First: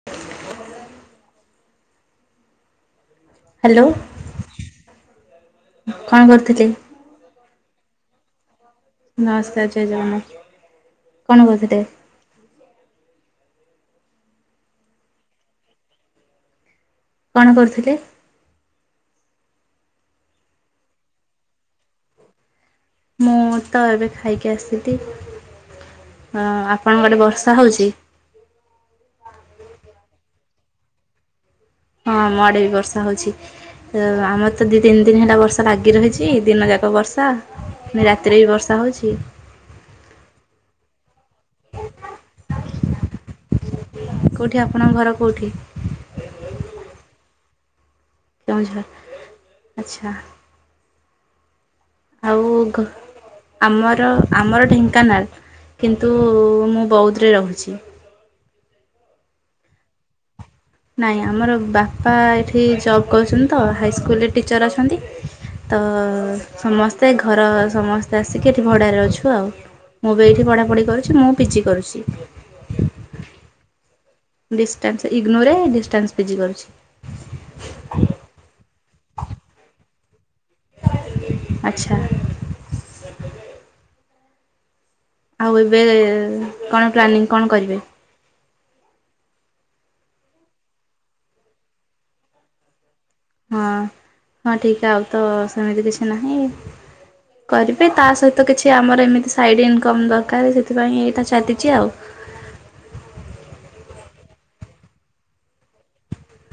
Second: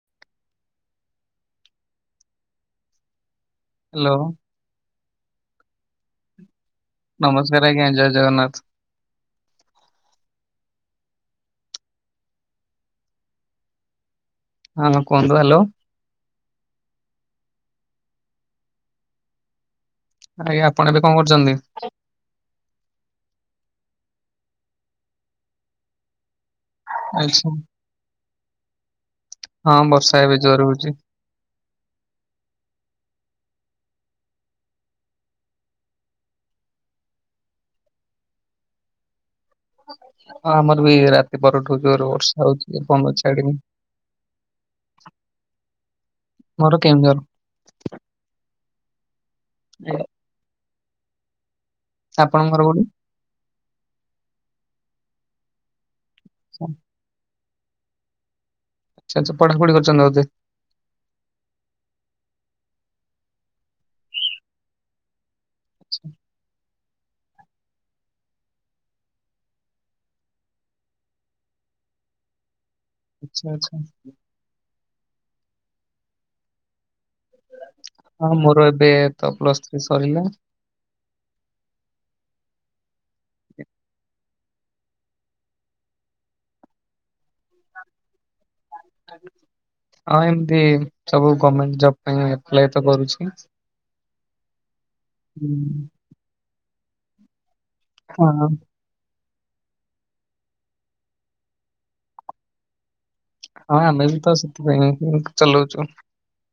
[inaudible] Hello. Hello. କଣ କରୁଥିଲେ? ନମସ୍କାର ଆଜ୍ଞା ଜୟ ଜଗନ୍ନାଥ। ନମସ୍କାର ଜୟ ଜଗନ୍ନାଥ। କଣ କହୁଥିଲେ? ହଁ କୁହନ୍ତୁ ହ୍ୟାଲୋ। କଣ କରୁଥିଲେ? ଆଜ୍ଞା ଆପଣ ଏବେ କଣ କରୁଛନ୍ତି? ମୁଁ ତ ଏବେ ଖାଇକି ଆସିଲି। ଆପଣଙ୍କ ଆଡେ ଆଚ୍ଛା ବର୍ଷା ହଉଚି? ହଁ ବର୍ଷା ଏବେ ଜୋରେ ହଉଚି। ହଁ ଆମ ଆଡେ ବି ବର୍ଷା ହଉଚି। ଅ ଆମର ତ ଦି ତିନି ଦିନ ହେଲା ବର୍ଷା ଲାଗି ରହିଚି। ଦିନ ଯାକ ବର୍ଷା। ରାତିରେ ବି ବର୍ଷା ହଉଚି। ହଁ ଆମର ବି ରାତି ପରଠୁ ଜୋରେ ବର୍ଷା ହଉଚି ଏ ପର୍ଯ୍ୟନ୍ତ ଛାଡିନି। କୋଉଠି ଆପଣଙ୍କ ଘର କୋଉଠି? ଆମ ଘର କେଉଁଝର। କେଉଁଝର, ଏ, ଆଚ୍ଛା। ଆଉ ଆପଣଙ୍କ ଘର ଘ କୋଉଠି? ଆମର ଆମର ଢେଙ୍କାନାଳ। କିନ୍ତୁ ମୁଁ ବୌଦ ରେ ରହୁଚି। ସେ [unintelligible] ପଢାପଢି କରିୁଚନ୍ତି ବୋଧେ। ନାଇଁ ଆମର ବାପା ଏଠି ଜବ କରୁଚନ୍ତି ତ ହାଇସ୍କୁଲରେ ଟିଚର ଅଛନ୍ତି। ତ ସମସ୍ତେ ଘର ସମସ୍ତେ ଆସିକି ଏଠି ଭଡାରେ ଅଛୁ ଆଉ। ମୁଁ ବି ଏଇଠି ପଢାପଢି କରୁଛଚି। ମୁଁ ପିଜି କରୁଚି। ଆଚ୍ଛା ଆଚ୍ଛା। ଡିଷ୍ଟାନ୍ସ ଇଗ୍ନୋରେ ଡିଷ୍ଟାନ୍ସ ପିଜି କରୁଚି। ହଁ ମୋର ଏବେ ତ ପ୍ଲସ୍ ଥ୍ରୀ ସ‌ଇଲା। ଆଚ୍ଛା‌। ଆଉ ଏବେ କଣ ପ୍ଲାନିଂ କଣ କରିବେ? ଆଉ ଏମତି ସବୁ ଗମେଣ୍ଟ ଜବ ପାଇଁ ଆପ୍ଲାଏ ତ କରୁଚି। ହଁ ହଁ ଠିକ ଆଉ ତ ହୁଁ, ସେମିତି କିଛି ନାହିଁ। କରିବେ ତା ସହିତ ହଁ କିଛି ଆମର ଏମିତି ସାଇଡ ଇନକମ ଦରକାର ସେଥିପାଇଁ ଏଇଟା ଚାଲିଚି ଆଉ। ହଁ ଆମେ ବି ତ ସେଥିପାଇଁ ଚଲଉଚୁ।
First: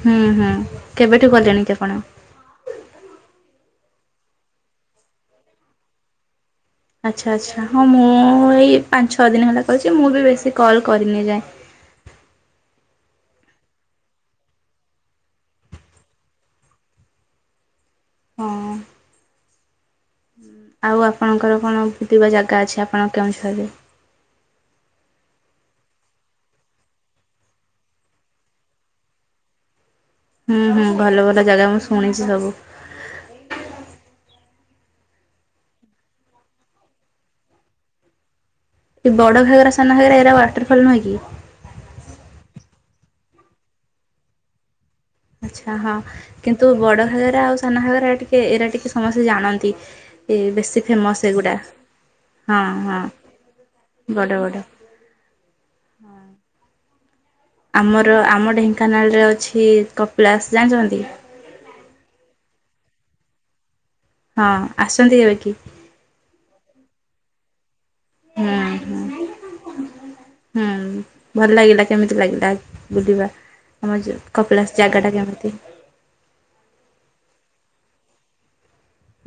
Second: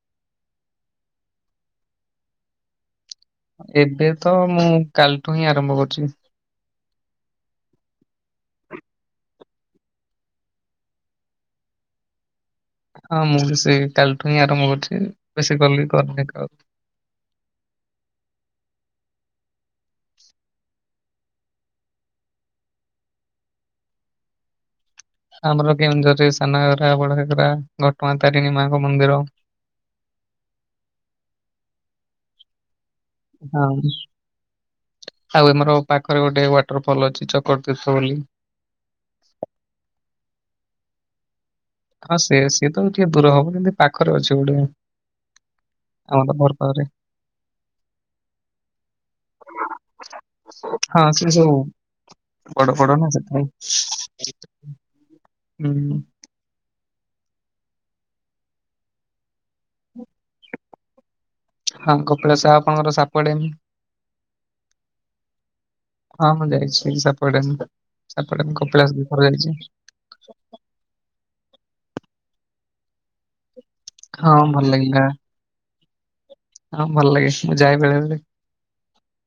ହୁଁ ହୁଁ କେବେଠୁ କଲେଣି କି ଆପଣ? ଏବେ ତ ମୁଁ କାଲିଠୁ ହିଁ ଆରମ୍ଭ କରୁଚି। ଆଚ୍ଛା ଆଚ୍ଛା ହଁ ମୁଁ ଏଇ ପାଞ୍ଚ ଛଅ ଦିନ ଖଣ୍ଡେ କରିଚି। ମୁଁ ବି ବେଶୀ କଲ କରିନି ଏ ଯାଏଁ। ହଁ ମୁଁ ବି ସେଇ କାଲିଠୁ ହିଁ ଆରମ୍ଭ କରିଚି ବେଶୀ କଲ ବି କରିନି କାହାକୁ। ହଁ। ଆଉ ଆପଣଙ୍କର କଣ ଭୁତିବା ଜାଗା ଅଛି ଆପଣ କେଉଁଝରେ? ଆମର କେଉଁଝରରେ ସାନ ଘଗରା ବଡ ଘାଗରା ଘଟଗାଁ ତାରିଣୀ ମାଙ୍କ ମନ୍ଦିର। ହୁଁ ହୁଁ ଭଲ ଭଲ ଜାଗା ମୁଁ ଶୁଣିଚି ସବୁ। ହଁ। ଆଉ ଆମର ପାଖରେ ଗୋଟେ ୱାଟର ଫଲ ଅଛି ଚକ ତୀର୍ସ ବୋଲି। ବଡ ଘାଗରା ସାନ ଘାଗରା ଏରା ୱାଟରଫଲ ନୁହେଁ କି? ହଁ ସେ ସିଏ ତ ଟିକେ ଦୂର ହବ କିନ୍ତୁ ପାଖରେ ଅଛି ଗୋଟେ। ଆଚ୍ଛା ହଁ ଆମର ଘର କିନ୍ତୁ ପାଖରେ ବଡ ଘାଗରା ଆଉ ସାନ ଘାଗରା ଟିକେ ଏଇରା ଟିକେ ସମସ୍ତେ ଜାଣନ୍ତି। ଏ ବେଶୀ ହଁ ଫେମସ ସେ ସବୁ ଏଗୁଡା। ବଡ ବଡ ନା ସେଥିପାଇଁ। ବଡ ବଡ ହୁଁ। ଆମର ଆମ ଢେଙ୍କାନାଳରେ ଅଛି କପିଳାସ ଜାଣିଚନ୍ତି। ହଁ କପିଳାସ ଆପଣଙ୍କର ସାପୁଆ ଡିମ୍ ହଁ ଆସିଚନ୍ତି କି ଦେଖି? ହଁ ମୁଁ ଯାଇଚି ସାପୁଆ ଡ୍ୟାମ ସାପୁଆ ହୁଁ ଡ୍ୟାମ କପିଳାସ ହୁଁ ଦିଇ ଥର ଯାଇଚି। ହୁଁ ଭଲ ଲାଗିଲା କେମିତି ଲାଗିଲା ବୁଲିବା। ଆମ ହଁ ଭଲ କପିଳାସ ଲାଗିଲା। ଜାଗା ଟା କେମିତି? ହଁ ଭଲ ଲାଗେ ମୁଁ ଯାଏ ବେଳେ ବେଳେ।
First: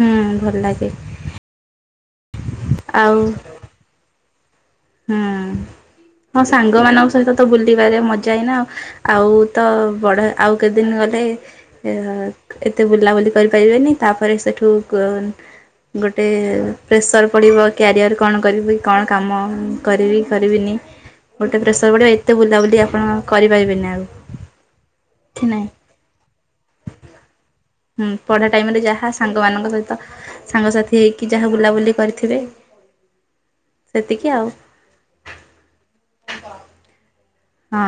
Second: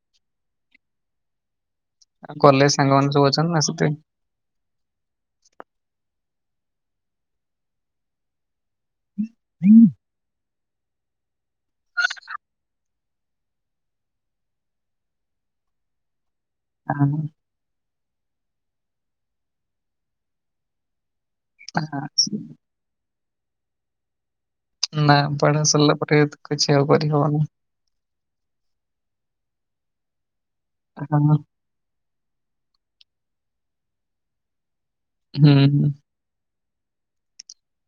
ହୁଁ ଭଲ ଲାଗେ। ଆଉ କଲେଜ ସାଙ୍ଗମାନେ ଆଉ ସବୁ ଅଛନ୍ତି ନା ସେଥିପାଇଁ। ହୁଁ ହଁ ସାଙ୍ଗ ମାନଙ୍କ ସହିତ ତ ବୁଲିବାରେ ମଜା ଏଇନା ଆଉ। ଆଉ ତ ବଡ ଆଉ କେତେ ଦିନ ଗଲେ ଏତେ ବୁଲାବୁଲି କରିପାରିବେନି ତାପରେ ସେଠୁ ଗୋଟେ ପ୍ରେସର ପଡିବ। କ୍ୟାରିଅର କଣ କରିବି କଣ କାମ କରିବି କରିବିନି। ଗୋଟେ ପ୍ରେସର ପଡିବ ସେ ଏତେ ବୁଲାବୁଲି ଆପଣ କରି ପାରିବେନି ଆଉ। ନାଁ କି ପଢା ନାହିଁ। ସରିଲା ପରେ କିଛି ଆଉ କରି ହବନି। ହୁଁ ପଢା ଟାଇମ୍ ରେ ଯାହା ସାଙ୍ଗ ମାନଙ୍କ ସହିତ ସାଙ୍ଗସାଥି ହେଇକି ହଁ ଯାହା ବୁଲାବୁଲି କରି ଥିବେ ସେତିକି ଆଉ। ହୁଁ। [unintelligible] ହଁ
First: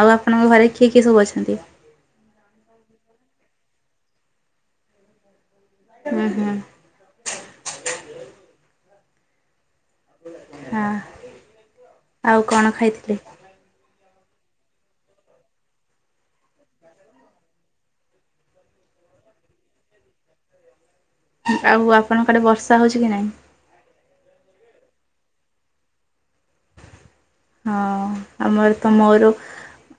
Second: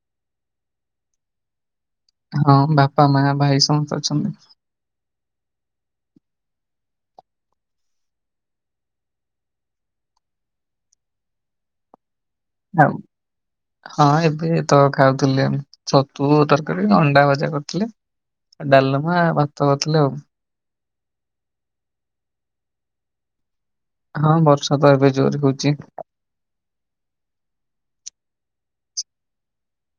ଆଉ ଆପଣଙ୍କ ଘରେ କିଏ କିଏ ସବୁ ଅଛନ୍ତି? ହଁ ବାପା, ମା, ଭାଇ ସମସ୍ତେ ଅଛନ୍ତି। ଅଁ, ହଁ। ହଁ ଆଉ କଣ ଖାଇଥିଲେ? ହଁ ଏବେ ତ ଖାଉଥୁଲେ ଆମେ ଛତୁ ତରକାରୀ ଅଣ୍ଡା ଭଜା କରିଥିଲେ। ଏ ଡାଲମା ଭାତ ଥିଲା ଆଉ। ହୁଁ, ଆଉ ଆପଣଙ୍କ ଆଡେ ବର୍ଷା ହଉଛି କି ନାହିଁ? ହଁ ବର୍ଷା ତ ଏବେ ଜୋର ହଉଚି। ହଁ ଆମର ତ ମୋର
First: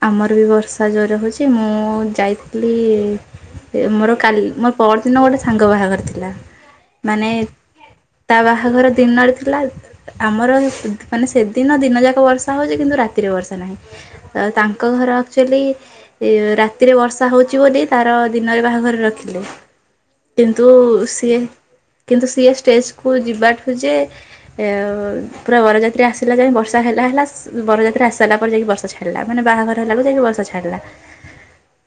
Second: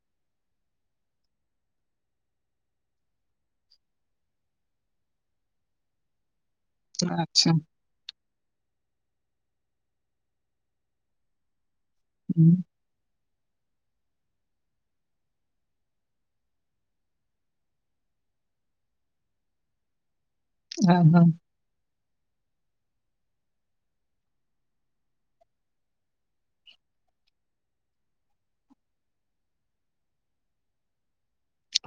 ଆମର ବି ବର୍ଷା ଜୋର ହଉଛି ମୁଁ ଯାଇଥିଲି ଏ ମୋର କାଲ ମୋର ପରଦିନ ଗୋଟେ ସାଙ୍ଗ ବାହାଘର ଥିଲା। ମାନେ ଆଚ୍ଛା ତା ବାହାଘର ଦିନରେ ଥିଲା। ଆମର ଦ-ମାନେ ସେଦିନ ଦିନ ଯାକ ବର୍ଷା ହୁଁ, ହଉଚି। କିନ୍ତୁ ରା ତିର ବର୍ଷା ନାହିଁ। ତ ତାଙ୍କ ଘର ଆକ୍ଚୁଲି ଏ ରାତିରେ ବର୍ଷା ହଉଚୁ ବୋଲି ତାର ଦିନରେ ବାହାଘର ରଖିଲେ। କିନ୍ତୁ ହଁ ହଁ ସିଏ କିନ୍ତୁ ସିଏ ଷ୍ଟେଜକୁୁ ଯିବାଠୁ ଯେ ଏ ଅ, ପୁରା ବରଯାତ୍ରୀ ଆସିଲା ଯାଏ ବର୍ଷା ଷା ହେଲା ହେଲା ଉଁ, ବରଯାତ୍ରୀ ଆସି ସାଇଲା ପରେ ଯାଇକି ବର୍ଷା ଛାଡ଼ିଲା। ମାନେ ବାହାଘର ହେଲାବେଳୁ ଯାଇ ଯୋଉ ବର୍ଷା ଛାଡ଼ିଲା।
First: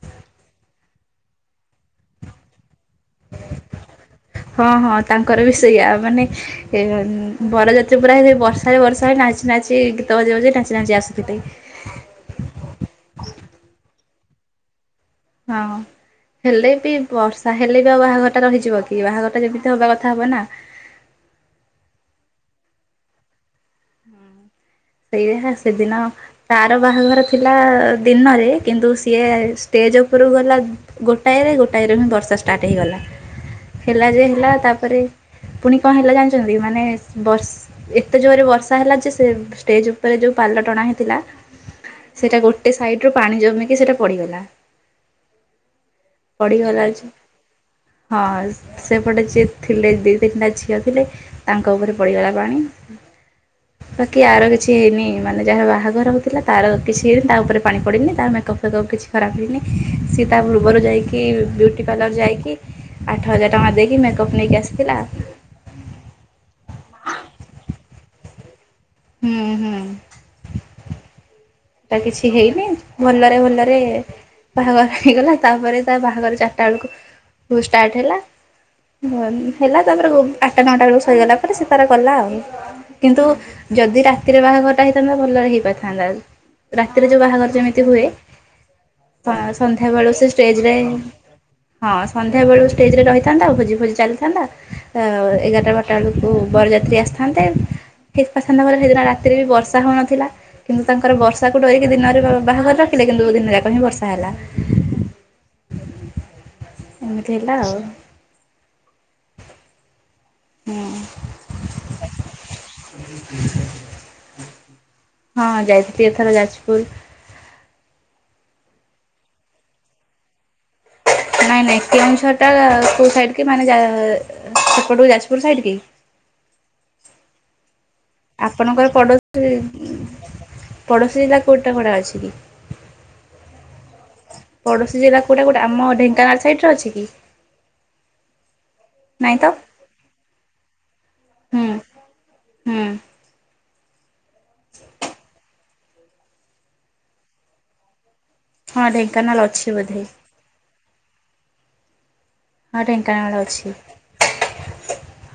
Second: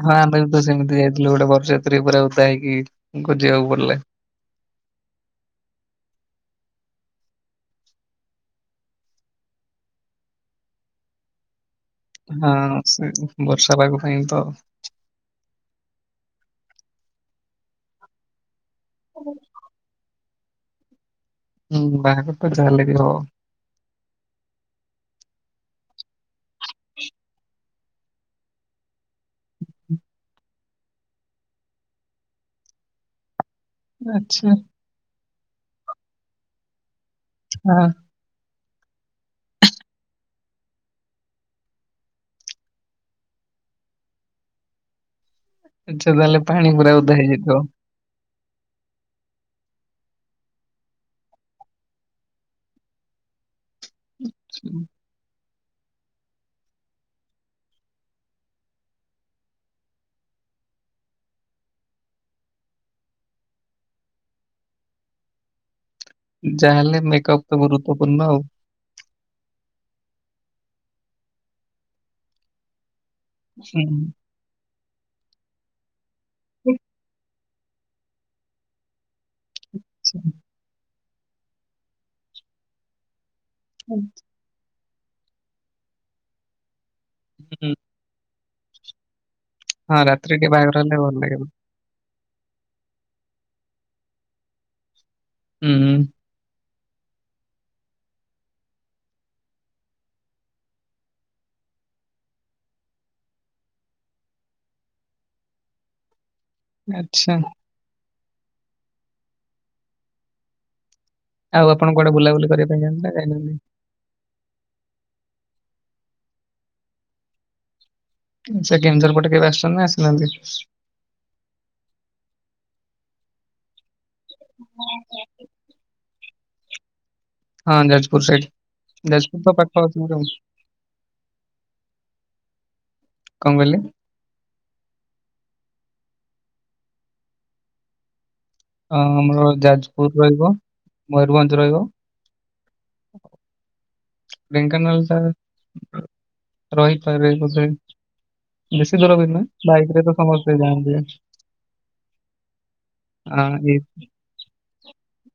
ହଁ ଆମେ ବି ତ ସେମିତି ଯାଇଥିଲୁ ଗୋଟେ ବରଯାତ୍ରୀ ପୁରା ଉଦା ହେଇକି ଖୋଜିବାକୁ ପଡିଲା। ହଁ ହଁ ତାଙ୍କର ବି ସେଇଆ ମାନେ ଏ ଉଁ, ବରଯାତ୍ରୀ ପୁରା ହେ ସେ ବର୍ଷାରେ ବର୍ଷା ରେ ନାଚି ନାଚି ଗୀତ ବଜେଇ ବଜେଇ ନାଚି ନାଚି ଆସୁଥିଲେ। ହଁ ସେ ବର୍ଷା ପାାଗ ପାଇଁ ତ ହଁ ହେଲେ ବି ବର୍ଷା ହେଲେ ବି ଆଉ ବାହାଘର ଟା ରହିଯିବ କି ବାହାଘର ଟା ଯେମିତି ହବା କଥା ହବ ନା। ହୁଁ ବାହାଘର ତ ଯାହେଲେ ବି ହବ। ହୁଁ। ସିଏ ହେ ସେଦିନ ତାର ବାହାଘର ଥିଲା ଦିନରେ କିନ୍ତୁ ସିଏ ଷ୍ଟେଜ୍ ଉପରକୁ ଗଲା ଗୋଟାଏରେ ଗୋଟାଏରୁ ହିଁ ବର୍ଷା ଷ୍ଟାର୍ଟ ହେଇଗଲା। ହେଲା ଯେ ଆଚ୍ଛା ହେଲା ତାପରେ ପୁଣି କଣ ହେଲା ଜାଣିଚନ୍ତି ମାନେ ବର୍ଷ ହଁ ଏ ଏତେ ଜୋରେ ବର୍ଷା ହେଲା ଯେ ସେ ଟେଜ୍ ଉପରେ ଯୋଉ ପାଲ ଟଣା ହେଇଥିଲା ସେଇଟା ଗୋଟେ ସାଇଡ୍ ରୁ ପାଣି ଜମିକି ସେଇଟା ପଡ଼ିଗଲା। ଆଚ୍ଛା ତାହେଲେ ପାଣି ପଡ଼ିଗଲା ପୁରା ଯେ ଉଦା ହେଇଯାଇଥିବ। ହଁ ସେପଟେ ଯିଏ ଥିଲେ ଦି ତିନିଟା ଝିଅ ଥିଲେ ତାଙ୍କ ଉପରେ ପଡିଗଲା ପାଣି। ବାକି ଆର କିଛି ହେଇନି ମାନେ ଯାହା ବାହାଘର ହଉଥିଲା ତାର କିଛି ହେଇନି। ତା ଉପରେ ପାଣି ପଡ଼ିନି ତାର ମେକଅପ୍ ଫେକପ୍ କିଛି ଖରାପ ହେଇନି। ସିଏ ତା ପୂର୍ବରୁ ଯାଇ କି ବିୟୁଟି ପାର୍ଲର ଯାଇକି ଆଠ ହଜାର ଟଙ୍କା ଦେଇକି ମେକଅପ୍ ନେଇକି ଆସିଥିଲା। ଯାହେଲେ ମେକଅପ୍ ତ ଗୁରୁତ୍ୱପୂର୍ଣ୍ଣ। ହୁଁ, ହୁଁ। ତ କିଛି ହେଇନି ଭଲରେ ଭଲରେ ହୁଁ। ବାହାଘର ହେଇଗଲା। ତାପରେ ତା ବାହାଘର ଚାରଟା ବେଳକୁ ଉ, ଷ୍ଟାର୍ଟ ହେଲା। ଭଲ ହେଲା ତାପରେ ବୁବ ଆଟା ନଅଟା ବେଳୁ ସରିଗଲା ପରେ ସେ ତାର ଗଲା ଆଉ। କିନ୍ତୁ ଯଦି ହୁଁ ରାତିରେ ବାହାଘରଟା ହେଇଥାନ୍ତା ଭଲ ହେଇପାରିଥାନ୍ତା ଆଉ। ରାତିରେ ଯୋଉ ବାହାଘର ଯେମିତି ହୁଏ ତ ସନ୍ଧ୍ୟା ହଁ ବେଳୁ ସେ ରାତିରେ ଟିକେ ଷ୍ଟେଜ୍ ରେ ବାହାଘର ହେଲେ ଭଲ ଲାଗିବ। ହଁ ସନ୍ଧ୍ୟା ବେଳୁ ଷ୍ଟେଜ୍ ରେ ରହିଥାନ୍ତା। ଆଉ ଭୋଜି ଫୋଜି ଚାଲିଥାନ୍ତା। ଅ, ଏଗାରଟା ହୁଁ ବାରଟା ବେଳକୁ ଓ ବରଯାତ୍ରୀ ଆସିଥାନ୍ତେ। ହେଇପାରିଥାନ୍ତା ଭଲ ସେଦିନ ରାତିରେ ବି ବର୍ଷା ହଉନଥିଲା। କିନ୍ତୁ ତାଙ୍କର ବର୍ଷାକୁ ଡରିକି ଦିନରେ ବ-ବାହାଘର ରଖିଲେ କିନ୍ତୁ ଦିନ ଯାକ ହିଁ ବର୍ଷା ହେଲା। ଆଚ୍ଛା ଏମିତି ହେଲା ଆଉ। ହଁ। ଆଉ ଆପଣ କୁଆଡେ ବୁଲା ବୁଲି କରିବା ପାଇଁ ଜାନ୍ତି ନା ଜାଇ ନାଆନ୍ତି। ହଁ ଯାଇଥିଲି ଏଥର ଯାଜପୁର। ସେ କେନ୍ଦୁଝର ପଟେ କେବେ ଆସିଛନ୍ତି ନା ଆସିନାହାନ୍ତି। ନାଇଁ ନାଇଁ କେଉୁଁଝର ଟା କୋଉ ସାଇଡ କି ମାନେ ଜା ସେପଟକୁ ଯାଜପୁର ସାଇଡ କି। ହଁ ଯାଜପୁର ସାଇଟ ଆପଣଙ୍କର ଯାଜପୁର ପଡ଼ୋଶୀ ତ ପାଖ ଅଛି କେ ପଡ଼ୋଶୀ ଜିଲ୍ଲା କେଉଁଟା ପଡା ଅଛି କି ‌। କଣ କହିଲେ। ପଡ଼ୋଶୀ ଜିଲ୍ଲା କୋଉଟା କୋଉଟା ଆମ ଢେଙ୍କାନଳ ସାଇଟ ରେ ଅଛି କି। ଆଁ ନାଇଁ ତ ଆମର ଯାଜପୁର ରହିବ ହୁଁ ମୟରଭଞ୍ଜ ରହିବ। ହୁଁ। ଢେଙ୍କାନାଳ ଟା ରହିପାରେ ବୋଧେ। ହଁ ବେଶୀ ଦୂର ବି ଢେଙ୍କାନାଳ ନୁଏ ଅଛି ବାଇକ ବୋଧେ ରେ ତ ସମସ୍ତେ ଯାଆନ୍ତି ‌। ହଁ ଢେଙ୍କାନାଳ ହଁ ଅଛି ଏଇ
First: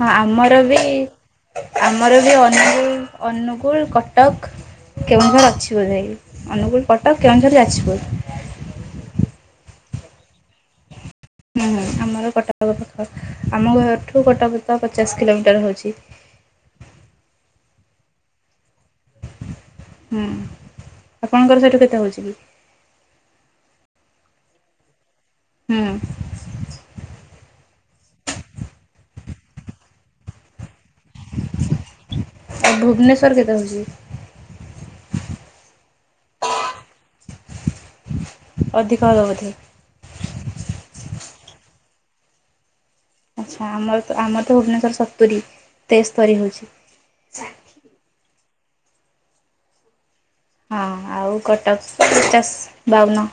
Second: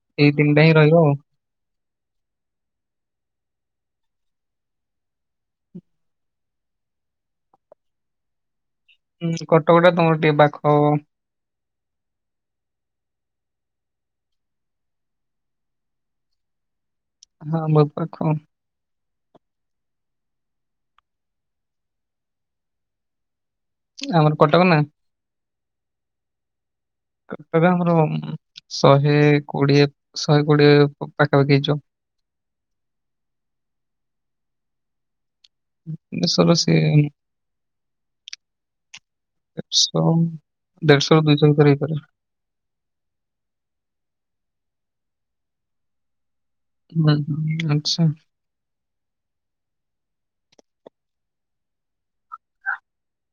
ହଁ ଏଇ ଆମର ତିନିଟା ହିଁ ବି। ରହିବ ଆଉ। ଆମର ବି ଅନୁଗୁଳ ଅନୁଗୁଳ କଟକ। କେଉଁଝର ଅଛିି ବୋଧେ ଅନୁଗୁଳ କଟକ କେଉଁଝର ଯାଜପୁର। ହୁଁ କଟକ ଟା ତମର ଟିକେ ପାଖ ହବ। ହୁଁ ଆମର କଟକ ପାଖ ଆମ ଘରଠୁ କଟକ ତ ପଚାଶ କିଲୋମିଟର ହଉଛି। ହଁ ଆମର ପୁରା କମ୍। ହୁଁ ଆପଣଙ୍କର ସେଇଠୁ କେତେ ହେଉଛି କି? ଆମର କଟକ ନା। ହୁଁ। କଟକ ଆମର ମ ଶହେ କୋଡିଏ ଶହେ କୋଡିଏ ପାଖାପାଖି ହେଇଯିବ। ଆଉ ଭୁବନେଶ୍ଵର କେତେ ହଉଛି? ମେଶୋ ର ସେଲ୍। ଅଧିକ ହବ ବୋଧେ। ଶମ ଦେଢଶ ରୁ ଦୁଇଶ ଭିତରେ ହେଇପାରେ। ଆଚ୍ଛା ଆମର ତ ଆମର ତ ଭୁବନେଶ୍ୱର ସତୁରି ତେସ୍ତରୀ ହଉଛି। ହୁଁ ହୁଁ ଆଚ୍ଛା। ହଁ ଆଉ କଟକ ତ ପଚାଷ ବାଉନ‌।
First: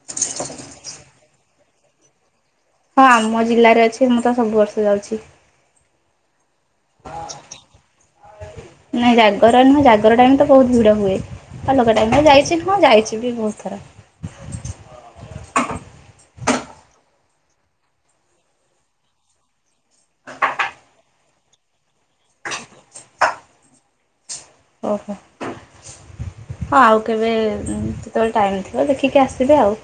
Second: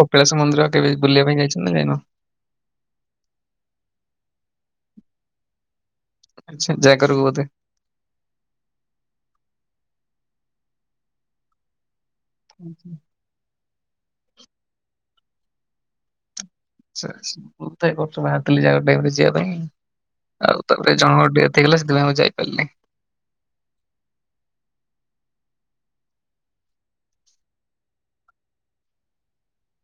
କପିଳାସ ମନ୍ଦିର କେବେ ବୁଲିବା ପାଇଁ ଯାଇଚ ନା ଯାଇନ। ହଁ ଆମ ଜିଲ୍ଲାରେ ଅଛି ମୁଁ ତ ସବୁ ବର୍ଷ ଯାଉଛି। ଆଛା ଜାଗର କୁ ବୋଧେ। ନାଇଁ ଜାଗର ନୁହେଁ ଜାଗର ଟାଇମ ତ ବହୁତ ଭିଡ ହୁଏ ଅଲଗା ଟାଇମ ରେ ଯାଇ ଛୀ ହଁ ଆଚ୍ଛା, ଯାଇଛି ବି ବହୁତ ଥର। ଆଛା ଆଛା ମୁଁ ତ ଏ ବର୍ଷ ବାହାରଥିଲି ଜାଗର ଟାଇମ ରେ ଯିବା ପାଇଁ। ଆଉ ତାପରେ ଜଣଙ୍କର ଡେଥ ହେଇଗଲା ସେଥିପାଇଁ ଆଉ ଯାଇପାରିଲି ନି। ଓହୋ। ହଁ ଆଉ କେବେ ଉଁ କେତେବେଳେ ଟାଇମ୍ ଥିବ ଦେଖିକି ଆସିବେ ଆଉ।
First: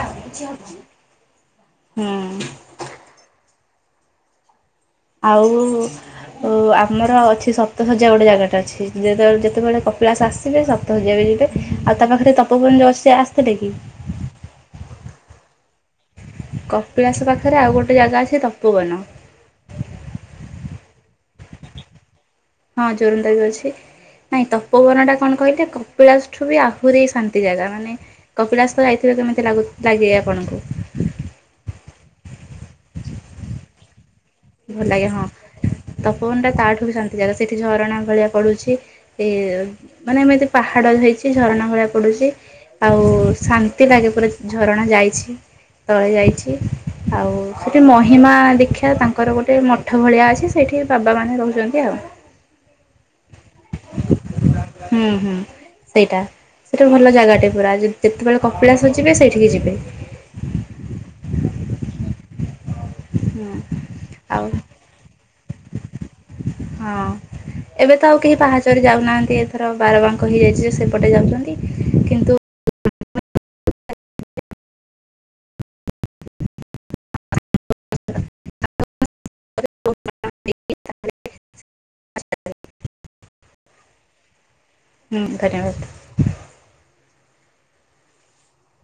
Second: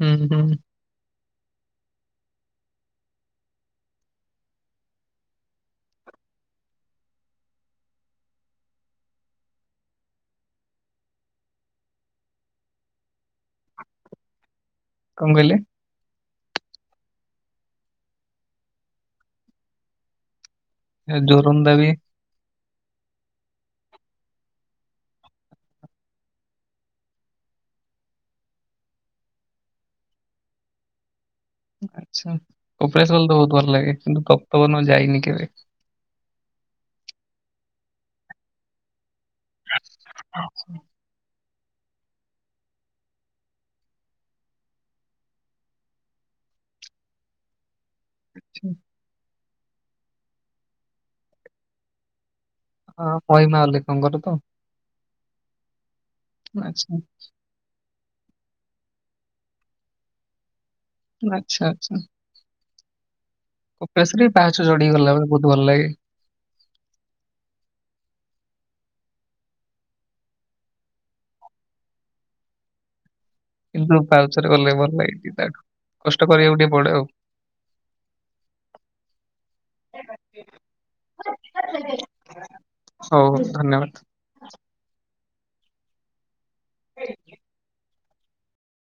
ହୁଁ, ହୁଁ। ହୁଁ। ଆଉ। ଉ ଆମର ଅଛି ସପ୍ତସଯ୍ୟା ଗୋଟେ ଜାଗାଟା ଅଛି ଯେତେ ବେଳେ ଯେତେ ବେଳେ କପିଳା ଆସି ସିବେ ସପ୍ତ ସଯ୍ୟା ବି ଯିବେ ଆଉ ତା ପାଖରେ ତପୋବନ ଯୋଉ ଅଛି ଆସିଥିଲେ କି। କଁ କହିଲେ। କପିଳାସ ପାଖରେ ଆଉ ଗୋଟେ ଜାଗା ଅଛି ତପୋବନ। ଯୋଉ ଜୋରନ୍ଦା ବି। ହଁ ଜୋରନ୍ଦା ବି ଅଛି। ନାଇଁ ତପୋବନ ଟା କଣ କହିଲେ କପିଳାସ ଠୁ ବି ଆହୁରି ଶାନ୍ତି ଜାଗା ମାନେ। କପିଳାସ ତ ଯାଇଥିବେ କେମିତି ଲାଗୁ ଲାଗେ ଆପଣଙ୍କୁ। ଆଛା କପିଳାସ ଗଲେ ତ ବହୁତ ଭଲ ଲାଗେ କିନ୍ତୁ ତ ଭଲ ଲାଗେ ହଁ ତପୋବନ ଟା ତାଠୁ ବି ଶାନ୍ତି ଜାଗା ସେଠି ଝରଣା ଭଳିଆ ପଡୁଛି। ଏ ମାନେ ଏମିତି ପାହାଡ ହେଇଚି। ଝରଣା ଭଳିଆ ପଡୁଛି ଆଉ ଶାନ୍ତି ଲାଗେ ପୁରା ଝରଣା ଯାଇଛି। ତଳେ ଯାଇଛି ଆଉ ସେଠି ମହିମା ଆଚ୍ଛା। ଦୀକ୍ଷା ତାଙ୍କର ଗୋଟେ ମଠ ଭଳିଆ ଅଛି ସେଇଠି ବାବା ମାନେ ରହୁଛନ୍ତି ଆଉ। ହଁ ମହିମା ଅଲେଖଙ୍କର ତ। ହୁଁ ହୁଁ ସେଇଟା ସେଟା ଆଚ୍ଛା, ଭଲ ଜାଗା ଟେ। ପୁରା ଯେ ଯେତେବେଳେ କପିଳାସ ଯିବେ ସେଇଠିକି ଯିବେ। ଆଚ୍ଛା ଆଚ୍ଛା। ହଁ। କପିଳାସରେ ବି ପାହାଚ ଚଢିକି ଗଲାବେଳେ ବହୁତ ଭଲ ଲାଗେ। ହଁ। ଏବେ ତ ଆଉ କେହି ପାହାଚରେ ଯାଉନାହାନ୍ତି ଏଥର ବାରବାଙ୍କ ହେଇଯାଇଛି ଯେ ସେପଟେ ଯାଉଛନ୍ତି କିନ୍ତୁ କିନ୍ତୁ ଫାହୁଚରେ ଗଲେ ଭଲ ଲାଗେ ଟିକେ ତାଠୁ କଷ୍ଟ କରିବାକୁ ଟିକେ ପଡେ ଆଉ। [unintelligible] ହୁଁ ହଉ ଧନ୍ୟବାଦ। ହୁଁ ଧନ୍ୟବାଦ। [unintelligible]